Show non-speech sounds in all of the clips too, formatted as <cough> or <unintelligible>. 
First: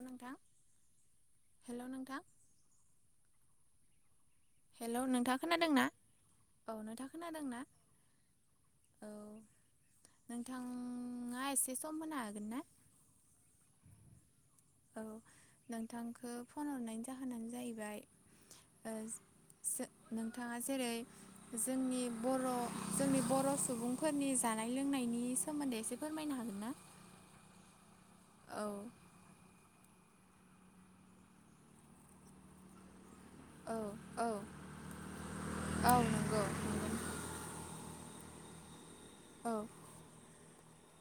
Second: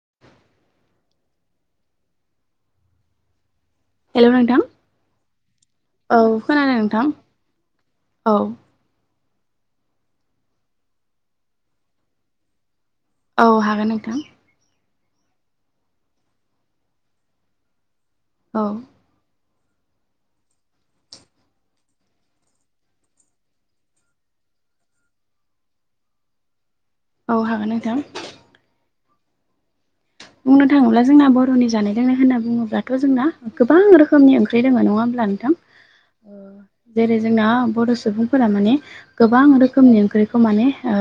<unintelligible> हेल' नोंंथां हेलौ नोंथां ना औ औ खोनादों नोंथां नोंथाङा खोनादों ना औ औ नोंथाङा एसे सम होनो हागोन ना औ हागोन नोंथां औ नोंथांखो फन हरनायनि जाहोनानो जायैबाय औ जो नोंथाङा जेरै जोंनि बर' जोंनि बर' सुबुंफोरनि जानाय जानाय लोंनायनि सोमोन्दै एसे फोरमायनो हागोन ना औ हागोन नोंथां औ बुंनो थाङोब्ला जोंना बर'नि जानाय लोंनाय होनना बुङोब्लाथ' जोंना गोबां औ औ रोखोमनि ओंख्रि दोङो नङा होमब्ला नोंथां औ ओ नंगौ नंगौ जेरै जोंना बर' सुबुं फोरा माने गोबां औ रोखोमनि ओंख्रिखौ माने ओ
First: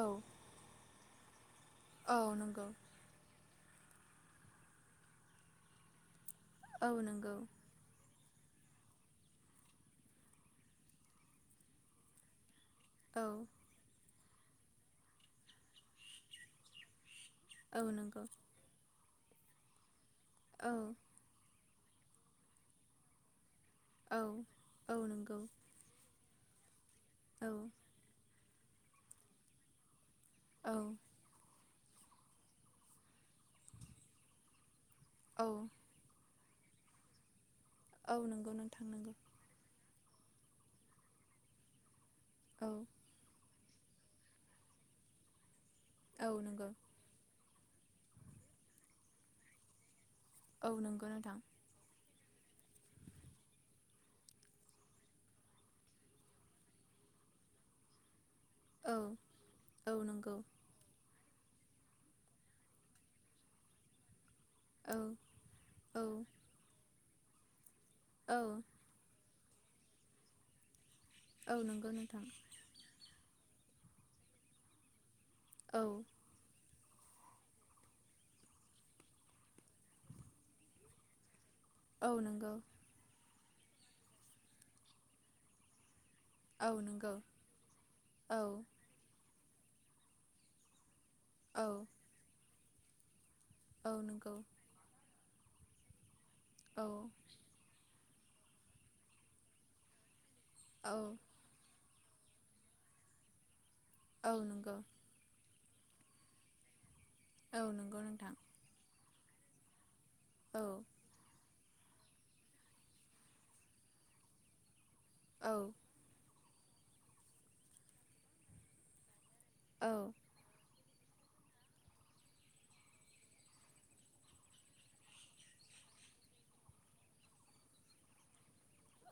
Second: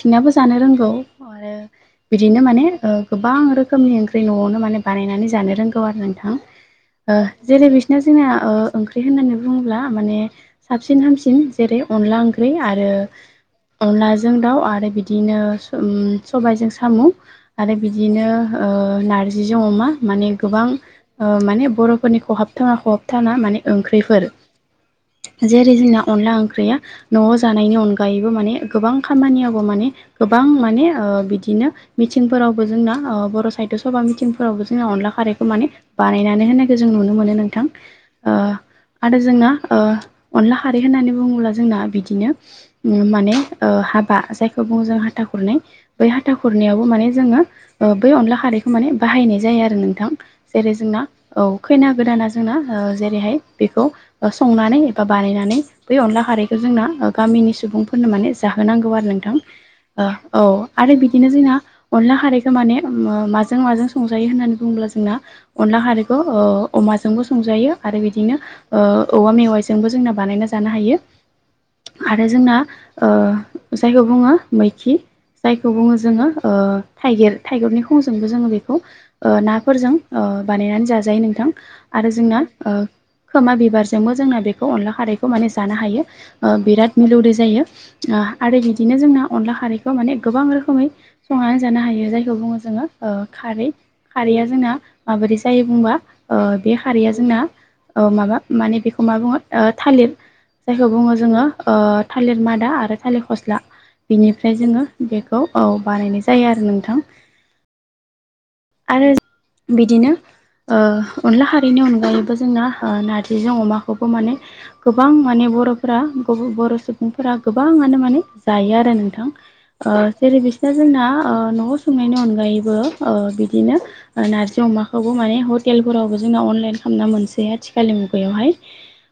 औ जानो रोंगौ आरो औ बिदिनो माने नंगौ ओ गोबां रोखोमनि ओंख्रि न'आवनो माने बानायनानै जानो रोंगौ आरो नोंथां औ ओ नंगौ जेरै बिसिना जोंना ओ ओंख्रि होननानै बुङोब्ला माने साबसिन हामसिन जेरै अनला ओंख्रि आरो औ अनलाजों दाउ आरो बिदिनो उम सबायजों सामु औ बिदिनो नंगौ ओ नारजिजों अमा माने गोबां औ माने बर'फोरनि खहाबथावना खहाबथावना माने औ ओंख्रैफोर औ नंगौ जेरै जोंना अनला ओंख्रि या न'आव औ जानायनि अनगायैबो माने गोबां खामानियावबो माने गोबां औ माने ओ बिदिनो मिथिंफोरावबो जोंना बर' साहित्य सभा मिथिंफोरावबो जों जोंना अनला खारैखौ औ माने बानायनानै होननायखौ जों नुनो मोनो नोंथां औ ओ नंगौ नोंथां नंगौ आरो जोंना ओ अनला हारै होननानै बुङोब्ला जोंना बिदि औ बिदिनो माने ओ हाबा जायखौ बुङो जों हाथा खुरनाय बै औ हाथा नंगौ खुरनायावबो माने जोङो ओ बै अनला खारैखौ माने बाहायनाय जायो आरो नोंथां औ जेरै जोंना नंगौ नोंथां औ खैना गोदाना जोंना ओ जेरैहाय बेखौ संनानै एबा बानायनानै बै अनला खारैखौ जोंना ओ गामि नि सुबुंफोरनो माने जाहोनांगौ औ आरो नोंथां ओ औ आरो बिदिनो जोंना अनला खारै माने माजों माजों संजायो होननानै बुङोब्ला औ जोंना अनला औ खारैखौ अ अमा जोंबो संजायो आरो बिदिनो औ ओ औवा मेवाइजोंबो जोंना बानायना जानो हायो औ नंगौ नोंथां आरो जोंना ओ जायखौ बुङो मैखि जायखौ औ बुङो जोङो ओ थाइगिर थाइगुरनि खंजोंबो जोङो बेखौ ओ नाफोरजों ओ बानायनानै जाजायो नोंथां आरो औ जोंना नंगौ खोमा बिबारजोंबो जोंना बेखौ अनला खारैखौ माने जानो हायो ओ औ बिराद नंगौ मिलौदो जायो औ आरो बिदिनो जोंना अनला खारैखौ माने गोबां रोखोमै संनानै औ जानो हायो जायखौ बुङो जोङो ओ खारै औ नंगौ खारैया जोंना माबोरै जायो बुंबा बे औ खारैया जोंना औ माबा माने बेखौ मा बुङो थालिर जायखौ औ बुङो जोङो ओ थालिर मादा आरो थालिर फस्ला औ बिनिफ्राय नंगौ जोङो बेखौ औ बानायनाय जायो आरो नोंथां औ नंगौ नोंथां आरो बिदिनो औ ओ अनला खा रैनि अनगायैबो जोंना नार्जिजों अमाखौबो माने गोबां माने औ बर'फोरा बर' सुबुंफोरा गोबाङानो माने जायो आरो नोंथां औ ओ जेरै बिसोर जोंना ओ न'आव संनायनि अनगायैबो बि दिनो ओ नारजि अमाखौबो माने हटेलफोरावबो जोंना अनलाइन खालामना मोनसै आथिखालनि मुगायावहाय।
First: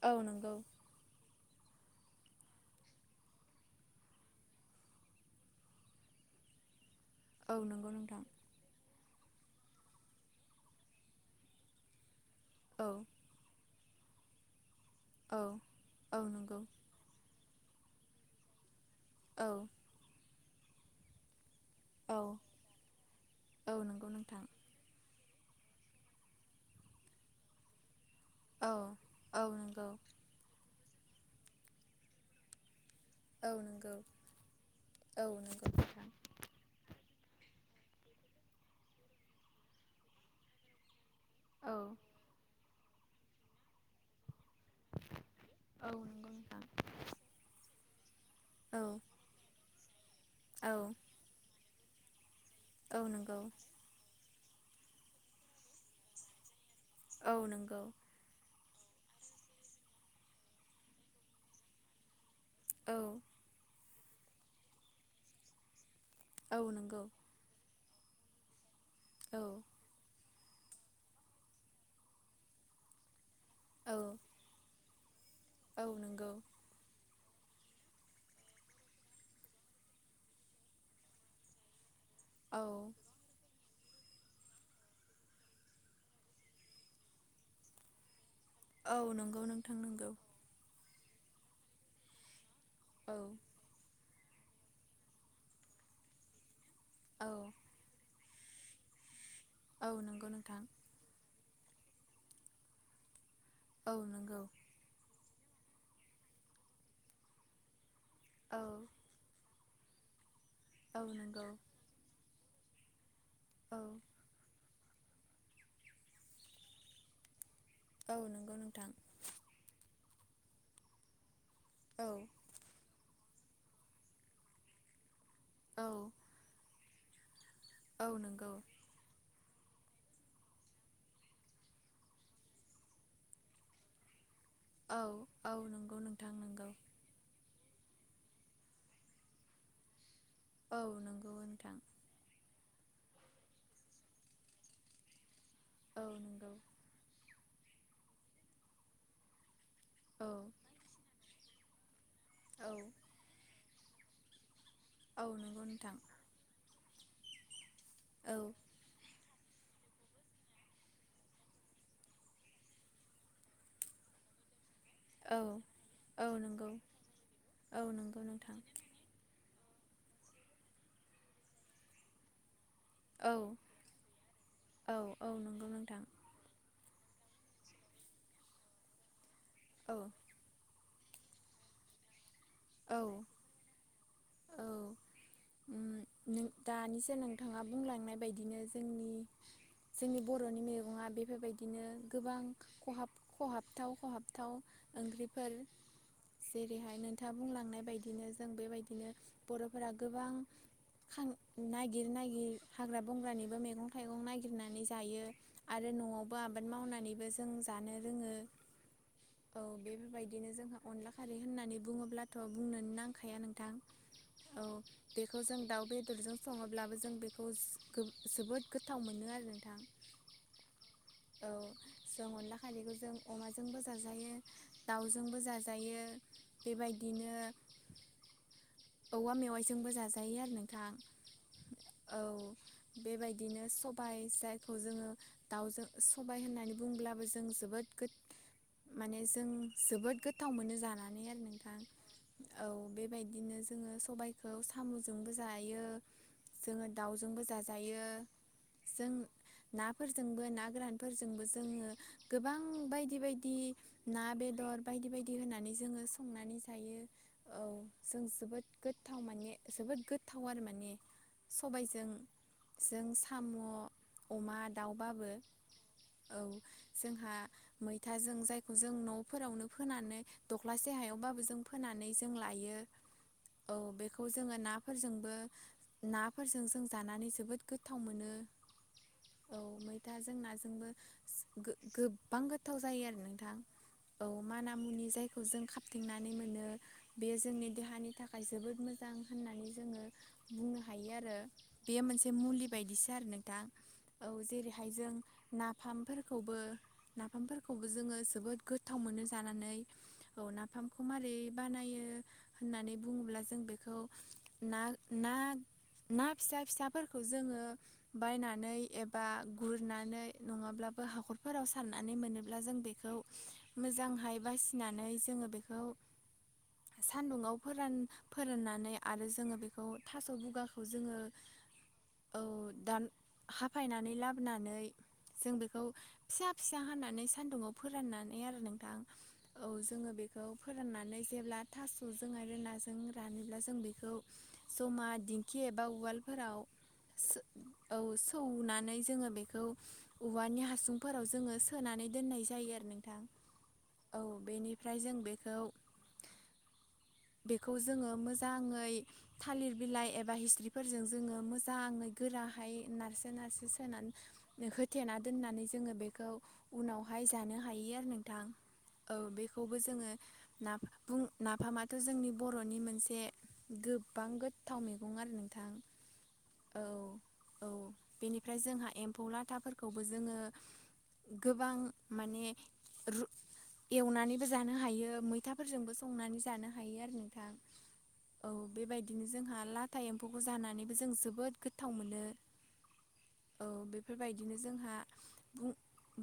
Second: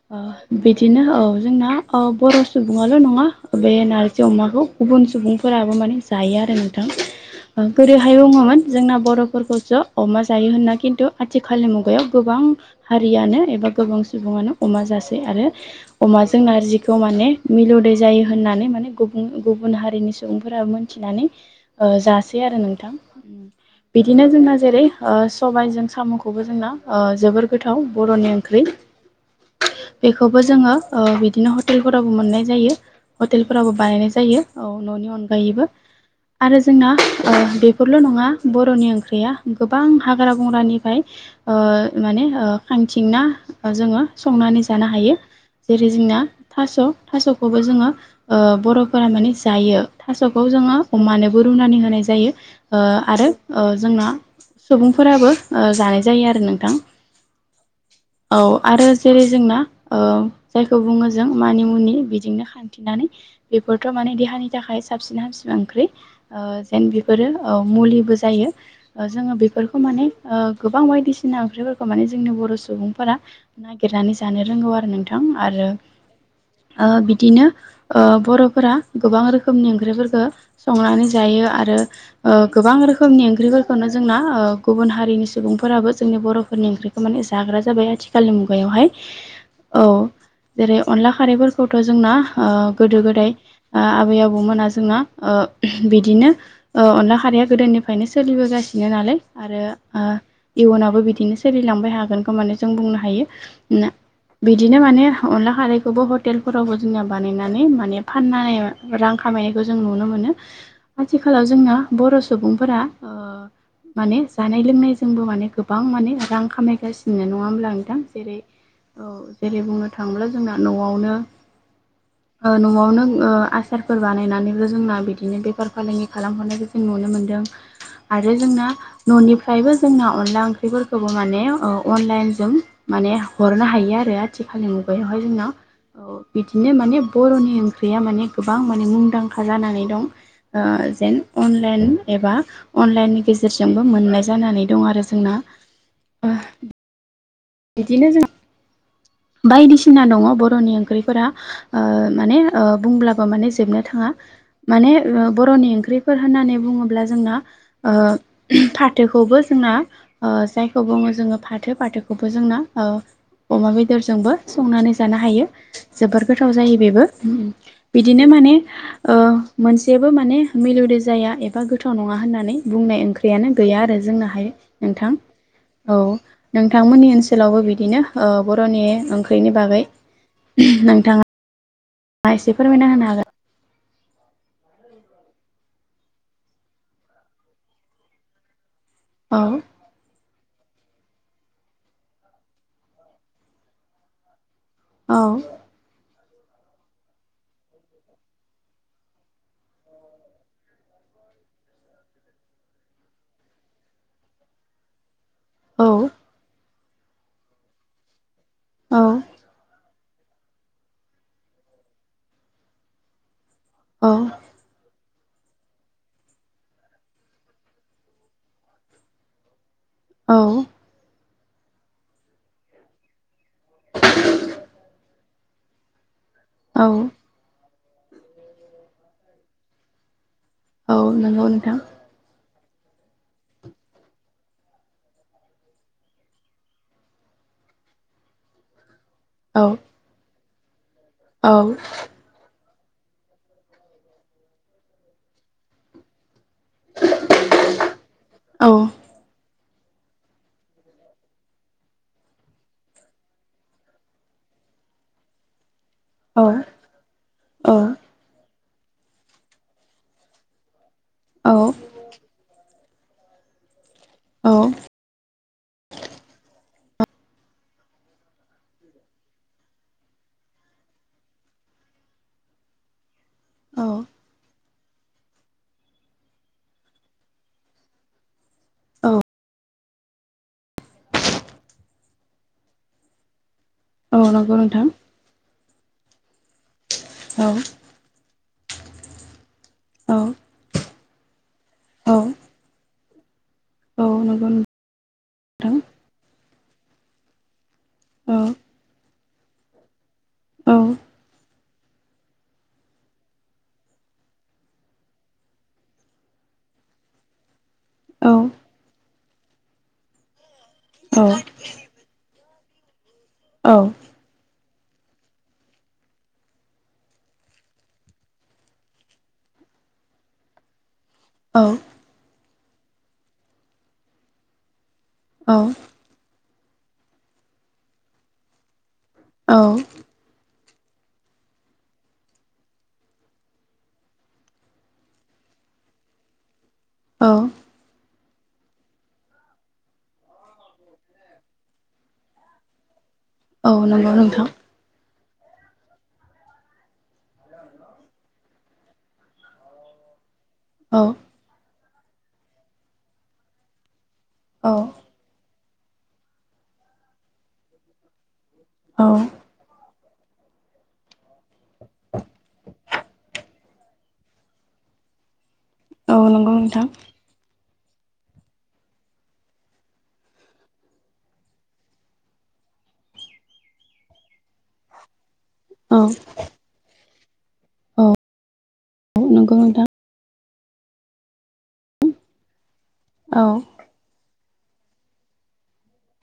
औ नंगौ ओ बिदिनो औ जोंना अ बर' सुबुल' नङा बे नारजि अमाखौ गुबुन सुबुंफोराबो माने जायो आ आरो नोंथां। औ ओ नंगौ गोदोहाय नोंथां बुङोमोन जोंना बर'फोरखौस' अमा जायो होनना खिन्थु आथिखालनि मुगायाव गोबां औ हारियानो एबा गोबां सुबुङानो अमा जासै औ आरो औ अमाजों नंगौ नारजिखौ माने मिलौदो जायो होननानै माने गुबुं औ गुबुन हारिनि सुबुंफोरा मोनथिनानै ओ औ जासै आरो नोंथां। औ नंगौ बिदिनो नोंथां जोंना जेरै ओ सबायजों साम'खौबो जोंना ओ जोबोर गोथाव बर'नि ओंख्रि। औ औ नंगौ बेखौबो जोङो ओ बिदिनो हटेलफोरावबो मोननाय जायो। औ हटेलफोरावबो नंगौ बानायनाय जायो औ न'नि औ अनगायैबो नंगौ नोंथां आरो जोंना अ बेफोरल' नङा बर'नि ओंख्रिया गोबां हाग्रा बंग्रानिफाय ओ औ माने ओ खांथिंना ओ जोङो संनानै जानो हायो। औ जेरै जोंना नंगौ नोंथां। थास' थास'खौबो जोङो ओ औ बर'फोरा माने जायो थास'खो औ जोङो अमानोबो रुनानै होनाय जायो। औ नोंगौ। ना सुबुंफोराबो ओ जानाय जायो आरो नोंथां। औ नोंगौ। औ आरो जेरै जोंना ओ जायखौ बुङो जों मानि मुनि बिदिनो औ खांथिंनानै बेफोरथ' माने देहानि थाखाय साबसिन हामसिन ओंख्रि। औ ओ जेन नंगौ बेफोरो औ मुलिबो जायो ओ जोङो औ बेफोरखौ माने ओ गोबां बायदिसिना ओंख्रिफोरखौ माने जोंनि बर' सुबुंफोरा औ नागिरनानै जानो रोंगौ आरो नोंथा थां आरो औ नंगौ ओ बि दिनो ओ बर'फोरा गोबां रोखोमनि ओंख्रिफोरखो संनानै जायो आरो ओ औ गोबां रो ख्रिफोरखोनो जोंना ओ गुबुन हारिनि सुबुंफोराबो जोंनि बर'फोरनि ओंख्रिखो माने जाग्रा जाबाय आथि खालनि मुगायावहाय औ नंगौ नोंथां औ नंगौ जेरै अनला खारैफोरखौथ' जोंना ओ गोदो औ गोदाय ओ आबै आबौमोना जोंना ओ बिदिनो ओ अनला औ खारैया गोदोनिफ्रायनो सोलिबोगासिनो नालाय आरो औ ओ नंगौ नोंथां इयुनावाबबो बिदिनो सोलिलांबाय हागोनखौ माने जों बुंनो हायो ना औ नंगौ बिदिनो माने अनला खारैखौबो हटेलफोरावबो जोनिया बानायनानै माने फाननाय औ रां खामायनाय बो जों नुनो मोनो। औ आथिखालाव नंगौ जोंना बर' सुबुंफोरा ओ औ माने जानाय-लोंनायजोंबो माने गोबां माने रां खामायगासिनो नङा होमब्ला नोंथां औ जेरै नंगौ नोंथां ओ जेरै बुंनो थाङोब्ला जोंना न'आवनो औ ओ न'आवनो ओ आसारफोर बानायनानैबो जोंना बिद दिनो बेफार औ फालांगि खालामहरनायबो जों नुनो मोनदों औ आरो नंगौ जोंना न'नि फ्रायबो जोंना अनला ओंख्रिफोरखौबो माने ओ अनलाइनजों माने हरनो हायो आरो। आथिखालनि औ मुगायावहाय जोंना औ नंगौ औ नोंथां नंगौ बिदिनो माने बर'नि ओं ख्रिया माने गोबां माने मुंदांखा जानानै दं औ ओ जेन नंगौ नोंथां अनलेन एबा अनलाइननि गेजेरजोंबो मोननाय जानानै दं आरो जोंना। औ ओ नोंगौ। बिदिनो जों बायदिसिना दङ' औ बर'नि ओंख्रिफोरा ओ माने ओ औ बुंब्लाबो माने जोबनो थाङा माने औ ओ नंगौ बर'नि नोंथां ओंख्रिफोर होननानै बुङो ब्ला जोंना ओ औ फाथोखोबो जोंना ओ जायखौ बुङो जोङो फाथो फाथोखौबो जोंना ओ अमा बे दरजोंबो संनानै जानो औ हायो जोबोर औ गोथाव नंगौ जायो बेबो। औ बिदिनो नंगौ माने नोंथां ओ मोनसेबो माने मिलौदो जाया एबा गोथाव नङा होननानै बुंनाय औ ओंख्रियानो गैया आरो जोंनाहाय औ नोंथां औ नंगौ औ नोंथां नोंथांमोननि ओनसो सोलावबो बिदिनो ओ बर'नि ओंख्रिनि बागै औ नोंथा ङा एसे फोरमायना औ होनो हागोन। औ उम नों दानिसो नोंथाङा बुंलांनाय बायदिनो जोंनि हागोन जोंनि बर'नि मे गङा बेफोरबायदिनो गोबां खहाब खहाबथाव खहाबथाव औ ओंख्रिफोर जेरैहाय नोंथाङा बुंलांनाय बायदिनो जों बेबायदिनो बर'फोरा गोबां खां नागिर नागिर हाग्रा बंग्रानि बो मेगं थाइगं नागिनानै जायो औ आरो न'आवबो आबाद मावनानैबो जों जानो रोङो औ। बेफोरबायदिनो जोंहा अनला खारै होननानै बुङोब्लाथ' बुंनोनो नांखाया नोंथां। औ। बेखौ जों दाउ बेदरजों सङोब्लाबो जों बेखौ गो जोबोद गोथाव मोनो आरो नोंथां। औ औ जों अनला खारदैखौ जों अमाजोंबो जाजायो दाउजोंबो जाजायो औ बेबायदिनो <inaudible> औवा मेवाइजोंबो जाजायो आरो नोंथां औ नंगौ नोंथां औ। बेबायदिनो सबाय जायखौ जोङो दाउजों सबाय होननानै बुंब्लाबो जों जोबोद गो माने जों जोबोद गोथाव मोनो जाना अं औ बेबायदिनो जोङो सबायखौ साम'जोंबो जायो। जोङो दाउजोंबो जाजायो औ जों नाफोरजोंबो ना गोरानफोरजोंबो जोङो गोबां बायदि बायदि ना बेद दर बायदि बायदि होननानै जोङो औ संनानै जायो औ जों जोबोद गोथाव माने जोबोद गोथाव आरो माने। औ सबायजों जों साम' औ अमा दाउबाबो औ जोंहा मैथाजों जायखौ जों न'फोरावनो फोनानै दख्लासे हायावबाबो जों फोनानै जों लायो। औ बेखौ जोङो ना फोरजोंबो नाफोरजों जों जानानै जोबोद गोथाव मोनो औ। औ मैथा जों नाजोंबो गो-गोबां गोथाव जायो आरो नोंथां। औ नंगौ माना नोंथां मुनि जायखौ जों खाबथेंनानै मोनो बेयो औ जोंनि देहानि थाखाय जोबोद मोजां होननानै जोङो औ बुंनो हायो आरो बेयो औ मोनसे मुलि बायदिस सो आरो नोंथां औ जेरैहाय जों नोंथां नाफामफोरखौबो नाफामफोर खौबो जोङो औ जोबोद गोथाव मोनो जानानै औ नाफामखौ मारै बानायो होननानै बुङोब्ला जों बेखौ ना ना ना फिसा फिसाफोरखौ जोङो औ बायनानै एबा गुरनानै नङाब्लाबो औ हाखरफोराव सारनानै मोनो ब्ला जों बेखौ मोजांहाय बासिनानै जोङो बेखौ सान्दुङाव फोरान फोराननानै आरो जोङो बेखौ थास' बुगाखौ जोङो औ दान हाफायनानै लाबोनानै जों बेखौ फिसा फिसा हानानै सान्दुङाव फोराननानै आरो नोंथां औ जोङो बेखौ फोराननानै जेब्ला थास'जों आरो नाजों रानोब्ला जों बेखौ जमा दिंखि एबा उवालफोराव औ सो औ सो सौनानै जोङो बेखौ उवानि हासुंफोराव जोङो सोनानै दोननाय जायो आरो नोंथां। नंगौ औ नोंथां बेनिफ्राय जों बेखौ बेखौ जोङो मोजाङै थालिर बिलाइ एबा हिस औ द्रिफोरजों जोङो मोजाङै गोराहाय नारसो नारसो सोनान औ होथेना दोननानै जोङो बेखौ उनावहाय जानो हायो आरो नों थां औ बेखौबो जोङो ना बुं फामाथ' जोंनि बर'नि मोनसे गोबां गोथाव मेगं आरो नों औ नंगौ नोंथां। औ बेनिफ्राय जोंहा एम्फौ लाथाफोरखौबो जोङो गोबां माने रु एवनानैबो जानो हायो मैथाफोर औ संनानै जानो हायो आरो नोंथां औ बेबायदिनो नंगौ जोंहा नोंथां लाथा एम्फौ जानानैबो जों जोबोद गोथाव मोनो। औ बेफोरबाय दिनो जोंहा बुं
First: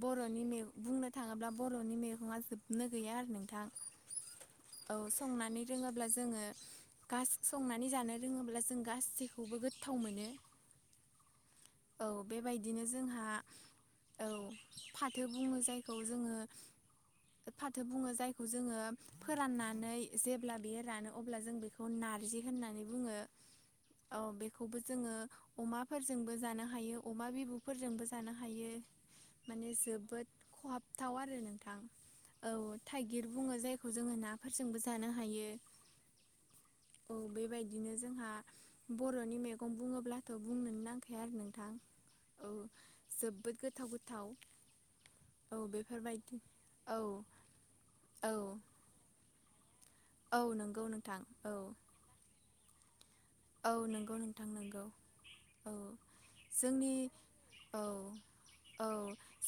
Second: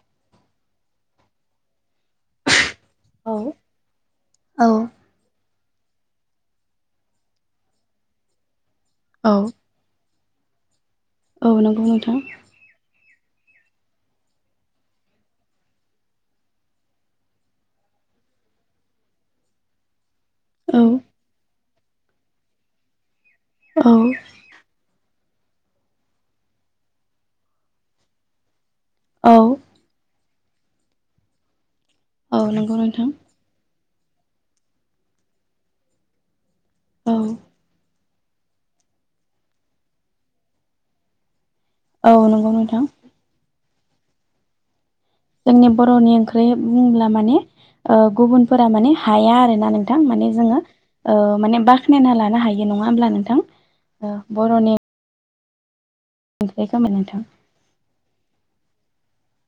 बर'नि मे बुंनो थाङोब्ला बरनि मेगङा जोब नो गैया आरो औ नोंथां। औ संनानै रोङोब्ला जोङो गास संनानै जानो रोङोब्ला जों औ गासैखौबो गोथाव मोनो। औ नंगौ नोंथां। बेबायदिनो आ जोंहा औ औ फाथो बुङो जायखौ जोङो। फाथो बुङो जायखौ जोङो फोराननानै जेब्ला बेयो औ रानो अब्ला जों बेखौ नारजि होननानै बुङो। औ बेखौबो जोङो अमाफोरजोंबो जानो हायो अमा बिबुफोरजोंबो जानो हायो। औ माने जोबोद खहाबथाव आरो नोंथां औ नंगौ नोंथां थाइगिर बुङो जाय खौ जोङो नाफोरजोंबो जानो हायो औ बेबायदिनो जोंहा बरनि मेगं बुङोब्लाथ बुंनोनो नांखाया आरो नों औ नंगौ नोंथां। गोथाव गोथाव औ जोंनि बरनि बेफोरबायदि ओंख्रि औ बुंब्ला माने ओ औ गुबुनफोरा माने हाया आरोना नों थां माने औ जोङो नंगौ नोंथां ओ औ माने बाखनायना लानो हायो। नङा होमब्ला नों औ नोंगौ नोंथां नोंगौ औ ओंख्रिखौ जोंनि नोंथां औ औ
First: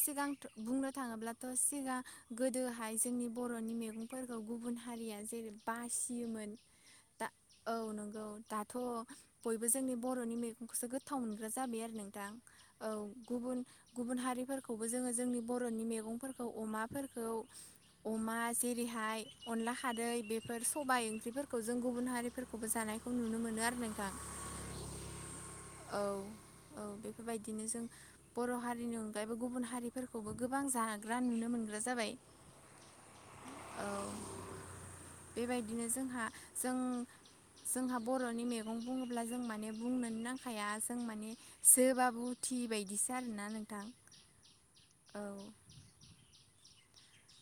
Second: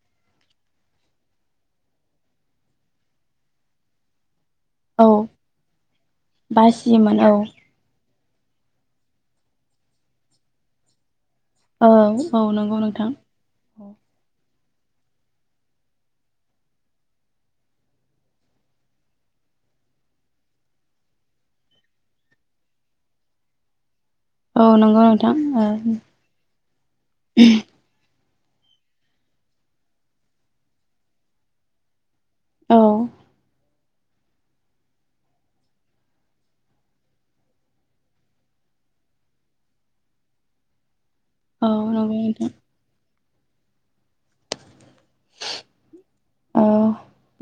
सिगां बुंनो थाङोब्लाथ सिगा गोदोहाय जोंनि बर'नि मेगंफोर औ गुबुन औ हारिया जेरै बासियोमोन दा औ नोंगौ दाथ बयबो जोंनि बरनि मेगंखोसो गोथाव मोनग्रा जाबाय औ आरो नोंथां। नंगौ औ नोंथां गुबुन गुबुन हारिफोर खौबो जोङो जोंनि बरनि मैगंफोरखौ अमाफोरखौ अमा जेरैहाय अनला खादै बेफोर सबाय ओंख्रिफोरखौ जों गुबुन हारिफोरखौबो जानाय खौ नुनो मोनो आरो नोंथां। औ नोंगौ नों औ औ बेफोरबायदिनो जों बर' हारिनि अनगायैबो गुबुन हारिफोरखौबो गोबां जाग्रा नुनो मोनग्रा जाबाय। औ औ बेबायदिनो जोंहा जों जोंहा बरनि मेगं बुङोब्ला जों माने बुंनोनो नां खाया जों माने नंगौ जोबाबो नोंथां उथियि बायदिस आरोना नोंथां औ अ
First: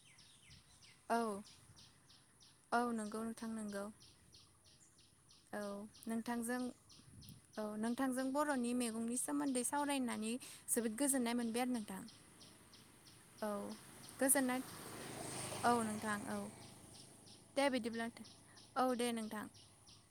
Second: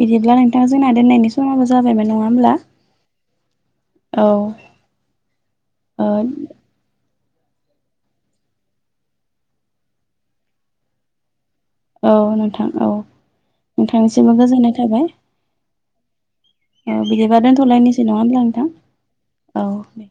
बिदिब्ला नों नोंथां जोंना औ दोननायनि समाबो जाबायमोन नङा होमब्ला! औ नंगौ नोंथां नंगौ औ औ ओ नोंथांजों औ नोंथांजों बरनि मेगंनि सोमोन्दै सावरायनानै जोबोद गोजोननाय मोन औ नोंथां औ नोंथांनिसिमबो गोजोननाय थाबाय। औ नोंथां औ। औ बिदिबा दे दोनथ'लायनोसै बिदिब्ला नङा नोंथा होमब्ला नोंथां औ दे नोंथां। औ दे